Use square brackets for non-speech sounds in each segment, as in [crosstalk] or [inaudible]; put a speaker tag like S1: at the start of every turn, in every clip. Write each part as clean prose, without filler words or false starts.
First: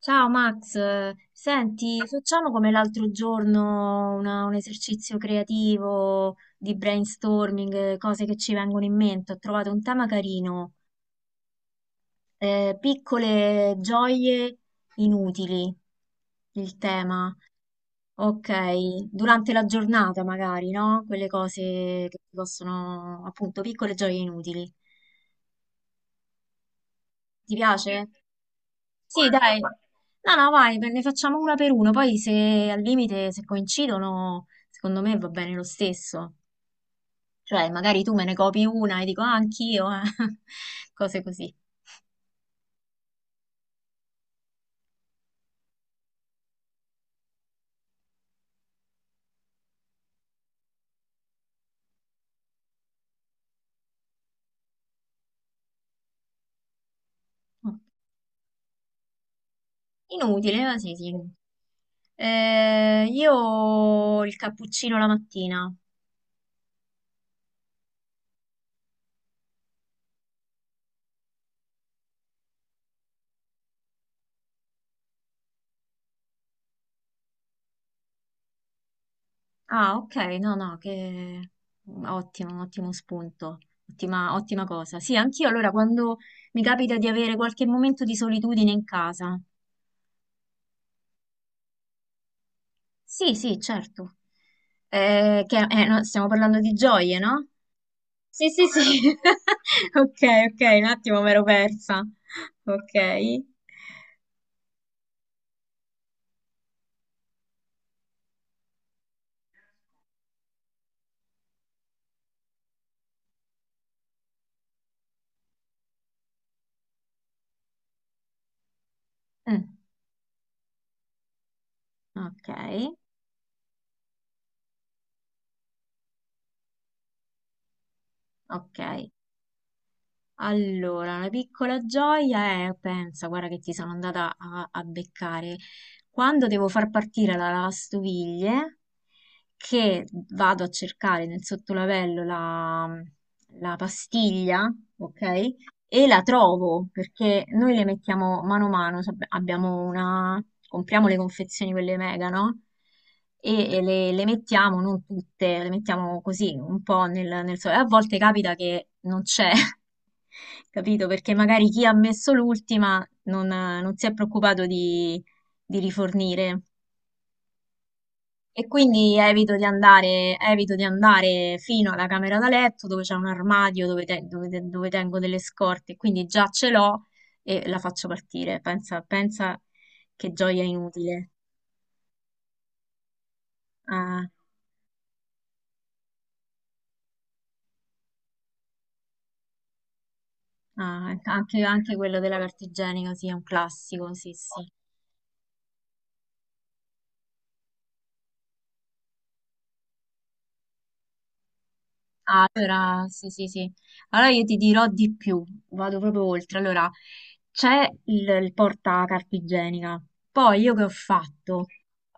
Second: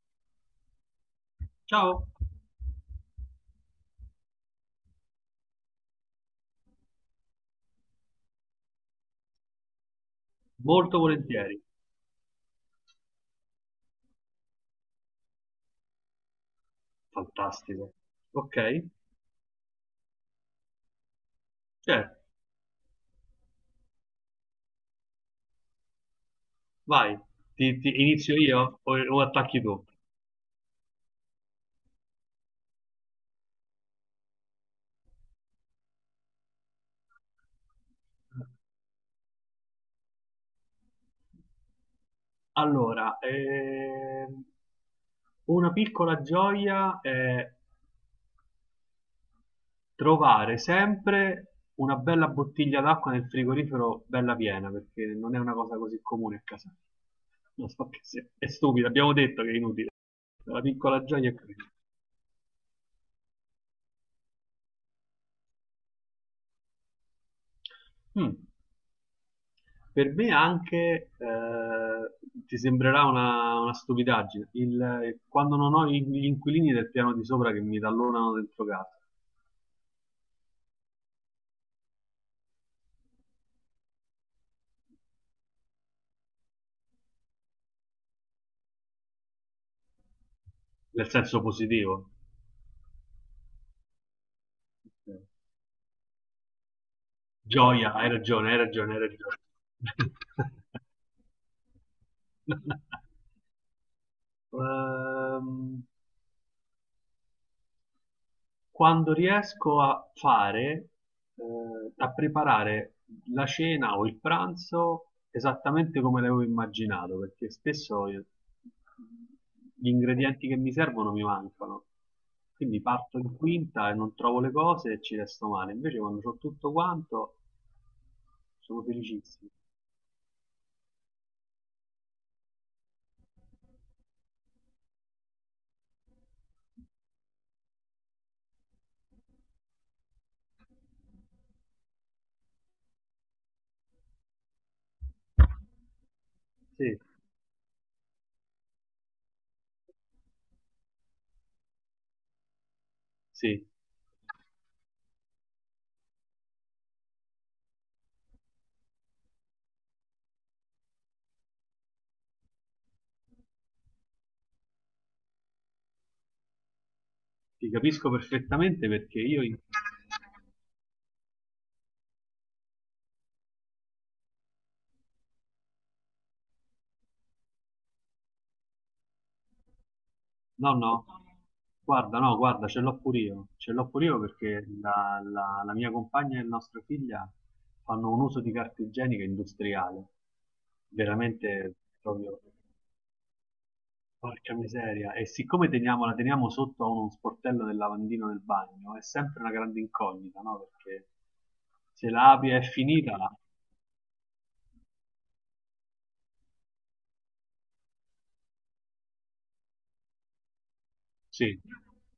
S1: Ciao Max, senti,
S2: Ciao,
S1: facciamo come l'altro giorno un esercizio creativo di brainstorming, cose che ci vengono in mente. Ho trovato un tema carino,
S2: molto volentieri.
S1: piccole gioie inutili, il tema.
S2: Fantastico.
S1: Ok,
S2: Ok,
S1: durante la giornata magari, no? Quelle cose che
S2: certo,
S1: ti possono, appunto, piccole gioie inutili.
S2: vai.
S1: Ti piace?
S2: Inizio io o
S1: Sì, dai.
S2: attacchi tu?
S1: No, no, vai, ne facciamo una per uno, poi se al limite, se coincidono, secondo me va bene lo stesso. Cioè, magari tu me ne copi una e dico, ah, anch'io, eh. [laughs] Cose così.
S2: Allora, una piccola gioia è trovare sempre una bella bottiglia d'acqua nel frigorifero bella piena, perché non è una cosa così comune a casa. Lo so che è stupido, abbiamo detto che è inutile. La
S1: Inutile, ma sì,
S2: piccola
S1: sì.
S2: gioia è quella.
S1: Io il cappuccino la mattina.
S2: Mm. Per me anche ti sembrerà una stupidaggine, quando non ho gli inquilini del piano di sopra che mi tallonano dentro casa,
S1: Ah, ok, no, no, che ottimo, ottimo spunto, ottima, ottima cosa. Sì, anch'io allora quando mi capita di avere qualche momento di solitudine in casa.
S2: nel senso positivo.
S1: Sì, sì, certo. No, stiamo parlando di gioie, no?
S2: Gioia, hai
S1: Sì,
S2: ragione, hai
S1: sì, sì.
S2: ragione, hai ragione.
S1: [laughs] Ok, ok, un attimo me l'ero persa. Ok.
S2: [laughs] Ehm, Quando riesco a fare, a preparare la cena o il pranzo esattamente come l'avevo immaginato, perché spesso
S1: Mm,
S2: gli ingredienti che mi servono mi mancano.
S1: ok,
S2: Quindi parto in quinta e non trovo le cose e ci resto male. Invece quando ho tutto quanto
S1: ok.
S2: sono felicissimo.
S1: Allora, una piccola gioia è, pensa, guarda che ti sono andata a, a beccare. Quando devo far partire la lavastoviglie, che vado a cercare nel sottolavello la, la pastiglia, ok? E la trovo
S2: Sì,
S1: perché noi le mettiamo mano a mano, abbiamo una, compriamo le confezioni quelle mega, no?
S2: sì,
S1: E le mettiamo, non tutte, le mettiamo così un po' nel, nel sole. A volte capita che non c'è, [laughs] capito? Perché magari chi ha messo l'ultima non, non si è preoccupato di rifornire.
S2: ti capisco
S1: E
S2: perfettamente
S1: quindi
S2: perché io in
S1: evito di andare fino alla camera da letto dove c'è un armadio dove tengo delle scorte, quindi già ce l'ho e la faccio partire. Pensa, pensa che gioia
S2: no, no,
S1: inutile.
S2: guarda, no, guarda, ce l'ho pure io, ce l'ho pure io
S1: Ah,
S2: perché la mia compagna e nostra figlia fanno un uso di carta igienica industriale,
S1: ah, anche,
S2: veramente
S1: anche quello della
S2: proprio,
S1: carta igienica, sì, è un classico, sì,
S2: porca
S1: sì.
S2: miseria, e siccome teniamo, la teniamo sotto a uno sportello del lavandino del bagno, è sempre una grande incognita, no? Perché se la
S1: Ah,
S2: apri è
S1: allora
S2: finita,
S1: sì, sì, sì. Allora io ti dirò di più, vado proprio oltre. Allora, c'è il porta carta igienica. Poi io che ho
S2: sì,
S1: fatto?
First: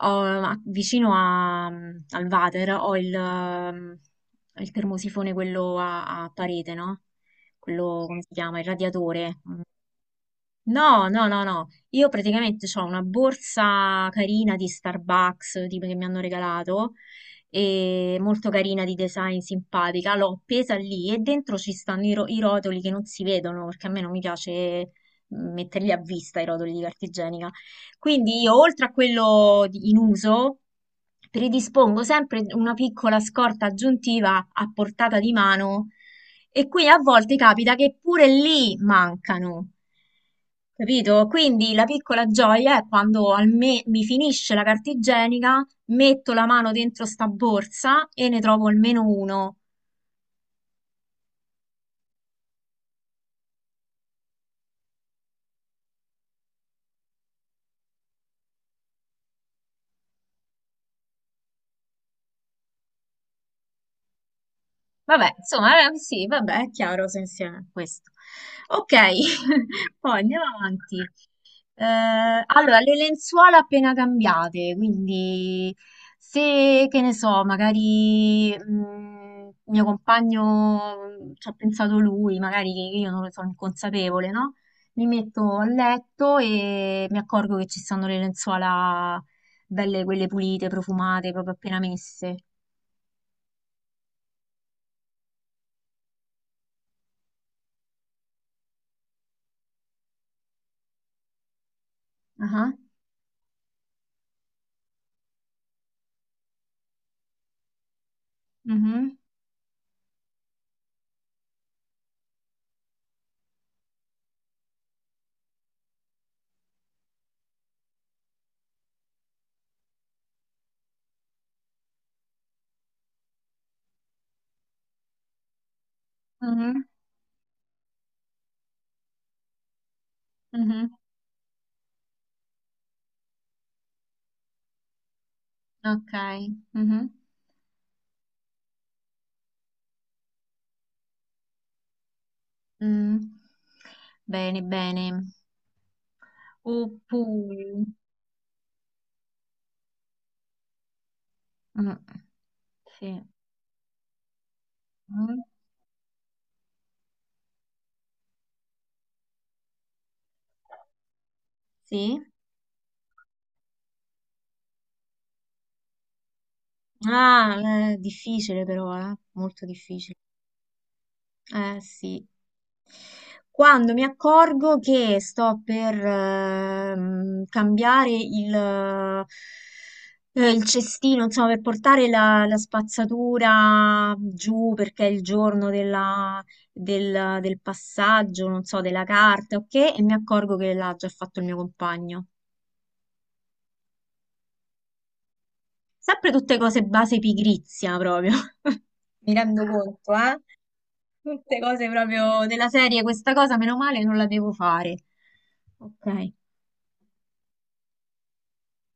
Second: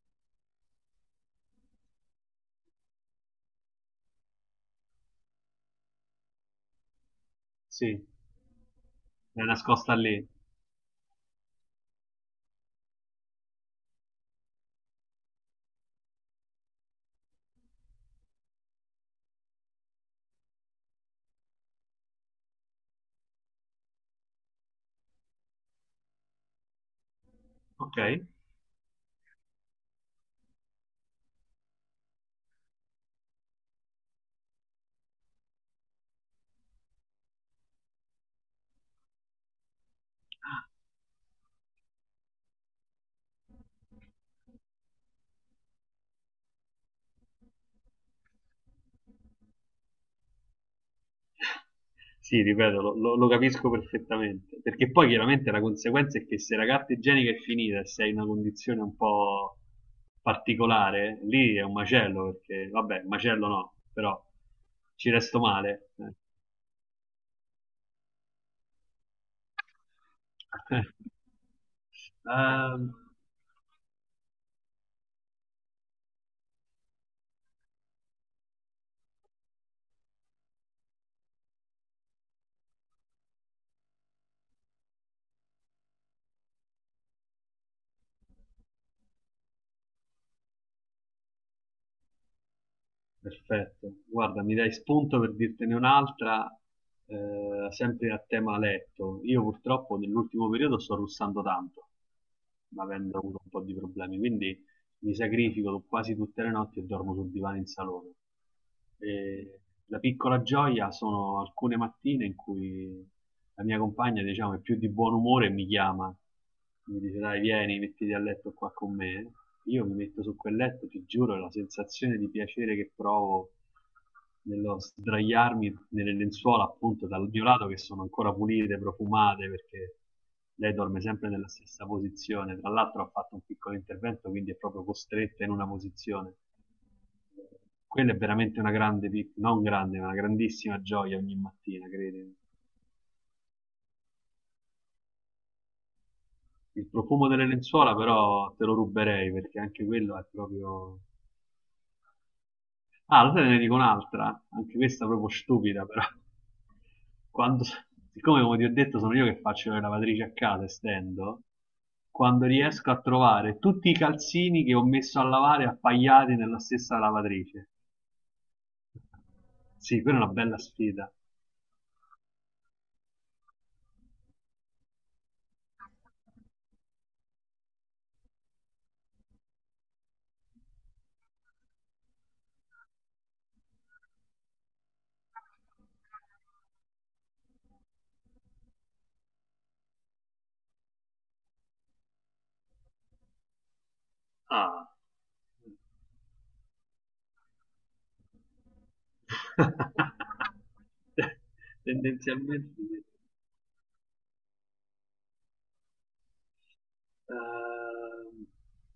S1: Vicino al water ho il termosifone, quello a, a parete, no? Quello,
S2: sì,
S1: come si chiama? Il radiatore.
S2: è
S1: Mm,
S2: nascosta lì,
S1: no, no, no, no. Io praticamente ho una borsa carina di Starbucks, tipo che mi hanno regalato, e molto carina di design, simpatica. L'ho appesa lì e dentro ci stanno i rotoli che non si vedono, perché a me non mi piace metterli a vista i rotoli di carta igienica.
S2: ok?
S1: Quindi io, oltre a quello in uso, predispongo sempre una piccola scorta aggiuntiva a portata di mano e qui a volte capita che pure lì mancano. Capito? Quindi la piccola gioia è quando mi finisce la carta igienica, metto la mano dentro sta borsa e ne trovo almeno uno.
S2: Sì, ripeto, lo capisco perfettamente. Perché poi chiaramente la conseguenza è che se la carta igienica è finita e sei in una condizione un po' particolare, lì è un macello, perché vabbè, macello no, però ci
S1: Vabbè,
S2: resto
S1: insomma,
S2: male.
S1: sì, vabbè, è chiaro se insieme questo. Ok, [laughs] poi andiamo avanti.
S2: [laughs]
S1: Allora,
S2: Ehm,
S1: le lenzuola appena cambiate, quindi se, che ne so, magari mio compagno ci ha pensato lui, magari che io non ne sono inconsapevole, no? Mi metto a letto e mi accorgo che ci stanno le lenzuola belle, quelle pulite, profumate, proprio appena messe.
S2: perfetto, guarda, mi dai spunto per dirtene un'altra, sempre a tema letto. Io purtroppo nell'ultimo periodo sto russando tanto,
S1: Ah,
S2: ma avendo avuto un po' di problemi, quindi mi sacrifico quasi tutte le notti e dormo sul divano in salone.
S1: mhm,
S2: E la piccola gioia sono alcune mattine in cui la mia compagna, diciamo, è più di buon umore e mi chiama, mi dice dai vieni, mettiti a letto qua con me. Io mi metto su quel letto, ti giuro, la sensazione di piacere che provo nello sdraiarmi nelle lenzuola
S1: mhm.
S2: appunto dal mio lato che sono ancora pulite, profumate perché lei
S1: Mhm,
S2: dorme sempre nella stessa posizione. Tra l'altro ha fatto un piccolo intervento, quindi è proprio costretta in una
S1: ok.
S2: posizione.
S1: Mhm,
S2: Quella è veramente una grande, non grande, ma una grandissima gioia ogni mattina, credimi.
S1: mm. Bene, bene.
S2: Il profumo delle
S1: Oppure...
S2: lenzuola però te lo ruberei perché anche quello è proprio
S1: Mm, sì.
S2: ah, lo sai, te ne dico un'altra, anche questa proprio
S1: Mm,
S2: stupida, però. Quando, siccome, come ti ho detto, sono io che faccio le lavatrici a casa e stendo,
S1: sì.
S2: quando riesco a trovare tutti i calzini che ho messo a lavare appaiati nella stessa lavatrice.
S1: Ah, è difficile però, eh? Molto
S2: Sì,
S1: difficile.
S2: quella è una bella sfida.
S1: Sì. Quando mi accorgo che sto per cambiare il cestino, insomma, per portare la, la spazzatura giù perché è il giorno del, del passaggio, non so, della carta, ok? E mi accorgo che l'ha già fatto il mio compagno.
S2: Ah,
S1: Sempre tutte cose base pigrizia, proprio. [laughs] Mi rendo conto, eh?
S2: [laughs]
S1: Tutte cose proprio della
S2: tendenzialmente
S1: serie,
S2: sì.
S1: questa cosa meno male non la devo fare. Ok.
S2: Ehm,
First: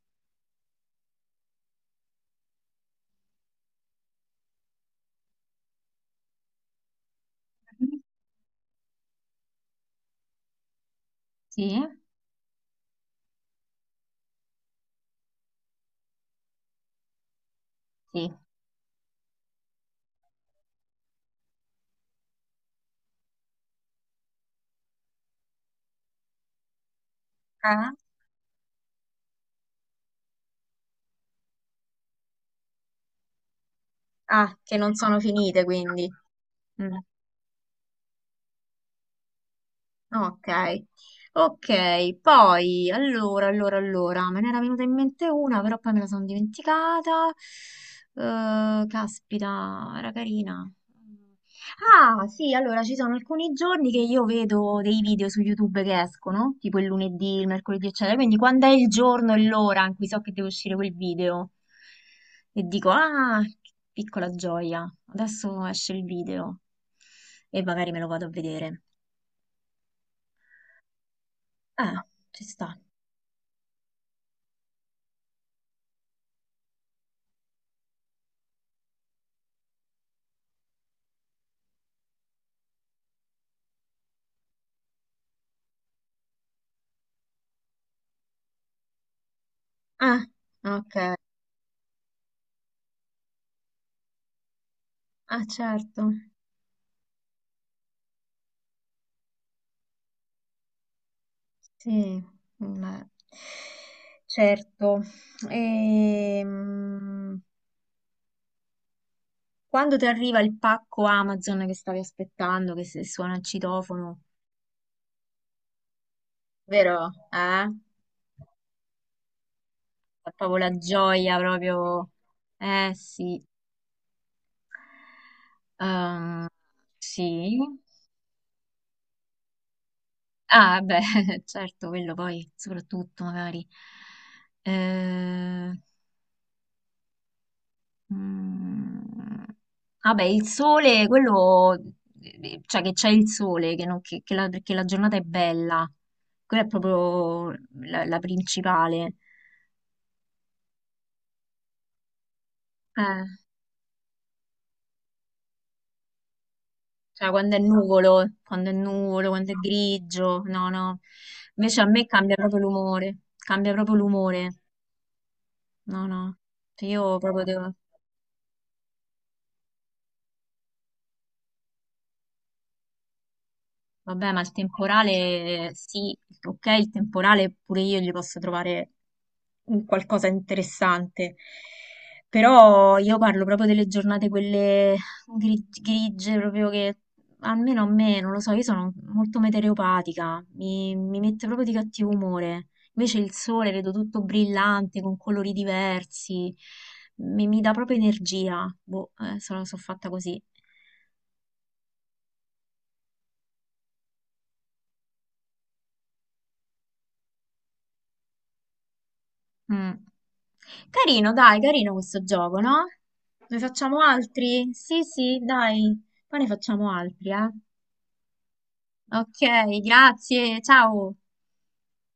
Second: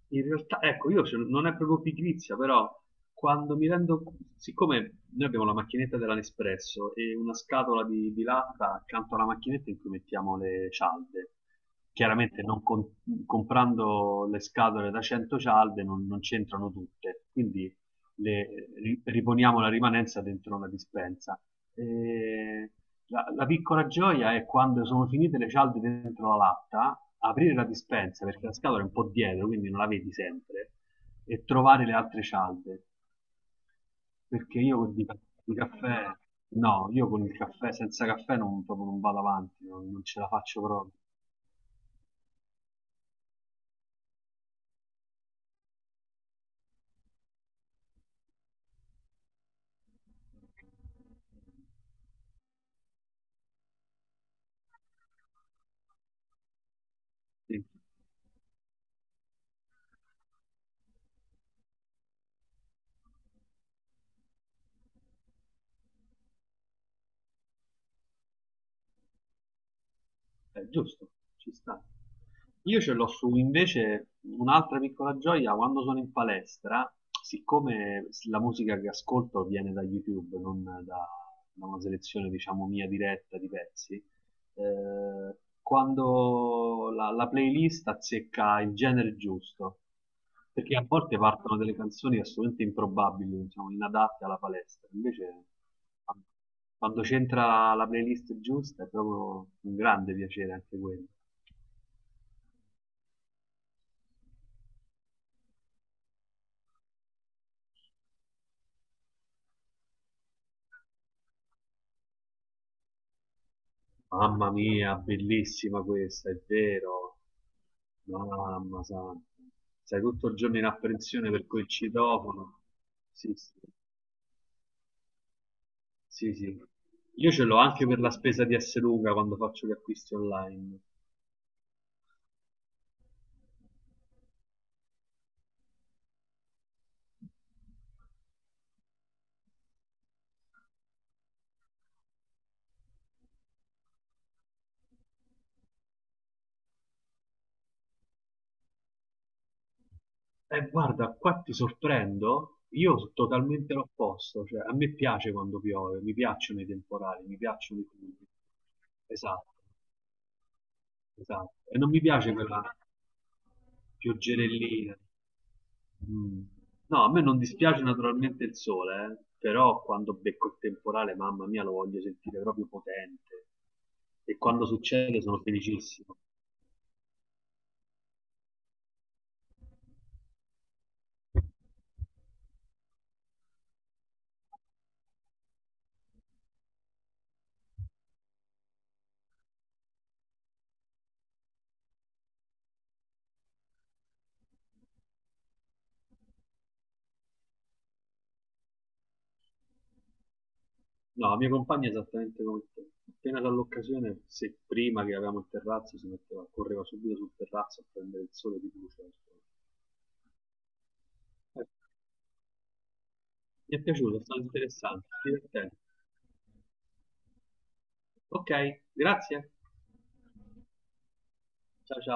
S2: in realtà, ecco, io non è proprio pigrizia, però quando mi rendo, siccome noi abbiamo la macchinetta della Nespresso e una scatola di latta accanto alla macchinetta in cui mettiamo le cialde,
S1: Sì,
S2: chiaramente non con- comprando le scatole da 100 cialde non, non c'entrano tutte, quindi
S1: sì.
S2: riponiamo la rimanenza dentro una dispensa. Eh, la piccola gioia è quando sono finite le cialde dentro la latta, aprire la
S1: Eh?
S2: dispensa perché la scatola è un po' dietro, quindi non la vedi sempre, e trovare le altre cialde.
S1: Ah,
S2: Perché
S1: che
S2: io
S1: non sono
S2: di
S1: finite quindi.
S2: caffè, no,
S1: Mm.
S2: io con il caffè, senza caffè non, proprio non vado avanti, non, non ce la
S1: Ok,
S2: faccio proprio.
S1: ok, poi allora, allora, allora, me ne era venuta in mente una, però poi me la sono dimenticata. Caspita, era carina. Ah, sì, allora ci sono alcuni giorni che io vedo dei video su YouTube che escono, tipo il lunedì, il
S2: Sì.
S1: mercoledì, eccetera. Quindi quando è il giorno e l'ora in cui so che deve uscire quel video e dico, ah, che piccola gioia, adesso esce il video e magari me lo vado a vedere.
S2: È giusto, ci sta.
S1: Eh, ci sta.
S2: Io ce l'ho su invece un'altra piccola gioia quando sono in palestra, siccome la musica che ascolto viene da YouTube, non da, da una selezione diciamo mia diretta di pezzi, eh, quando la playlist azzecca il genere giusto,
S1: Ah,
S2: perché a
S1: ok.
S2: volte partono delle canzoni assolutamente improbabili, diciamo, inadatte alla palestra, invece
S1: Ah, certo.
S2: quando c'entra la playlist giusta è proprio un grande piacere anche quello.
S1: Sì, ma- certo. Ehm, quando ti arriva il pacco Amazon che stavi aspettando, che suona il citofono,
S2: Mamma mia, bellissima questa, è
S1: vero?
S2: vero.
S1: Eh?
S2: Mamma santa. Sei tutto
S1: È
S2: il giorno
S1: proprio
S2: in
S1: la
S2: apprensione
S1: gioia,
S2: per quel
S1: proprio.
S2: citofono. Sì,
S1: Sì.
S2: sì. Sì,
S1: Ehm,
S2: sì. Io ce
S1: sì.
S2: l'ho anche per la spesa di Luca quando faccio gli acquisti online.
S1: Ah, beh, [laughs] certo, quello poi, soprattutto, magari. Eh, Mm, vabbè, il sole, quello, cioè che c'è il sole, che, che la giornata è bella, quella è proprio la, la principale.
S2: Guarda, qua ti sorprendo, io sono
S1: Eh,
S2: totalmente l'opposto, cioè a me piace quando piove, mi piacciono i temporali,
S1: cioè
S2: mi
S1: quando è
S2: piacciono i fiumi.
S1: nuvolo, quando è nuvolo, quando
S2: Esatto,
S1: è grigio, no, no.
S2: esatto. E
S1: Invece a
S2: non mi
S1: me
S2: piace quella
S1: cambia proprio l'umore,
S2: pioggerellina.
S1: no, no.
S2: Mm.
S1: Cioè,
S2: No, a
S1: io
S2: me non
S1: proprio devo...
S2: dispiace naturalmente il sole, però quando becco il temporale, mamma mia, lo voglio sentire proprio potente.
S1: Vabbè,
S2: E
S1: ma il
S2: quando succede sono
S1: temporale, sì,
S2: felicissimo.
S1: ok, il temporale pure io gli posso trovare un qualcosa di interessante, però io parlo proprio delle giornate quelle grigie, proprio che almeno a me, non lo so, io sono molto metereopatica, mi mette proprio di cattivo umore, invece il sole vedo tutto brillante, con colori diversi, mi dà proprio energia, boh, sono, sono fatta così.
S2: No, la mia compagna è esattamente come te. Appena dall'occasione, se prima che avevamo il terrazzo, si metteva, correva subito sul terrazzo a prendere il sole di luce.
S1: Mm. Carino, dai,
S2: Eh,
S1: carino questo gioco, no? Ne
S2: Mi è
S1: facciamo
S2: piaciuto, è stato
S1: altri? Sì,
S2: interessante,
S1: sì,
S2: divertente.
S1: dai, poi ne facciamo altri, eh.
S2: Ok,
S1: Ok,
S2: grazie.
S1: grazie, ciao.
S2: Ciao ciao.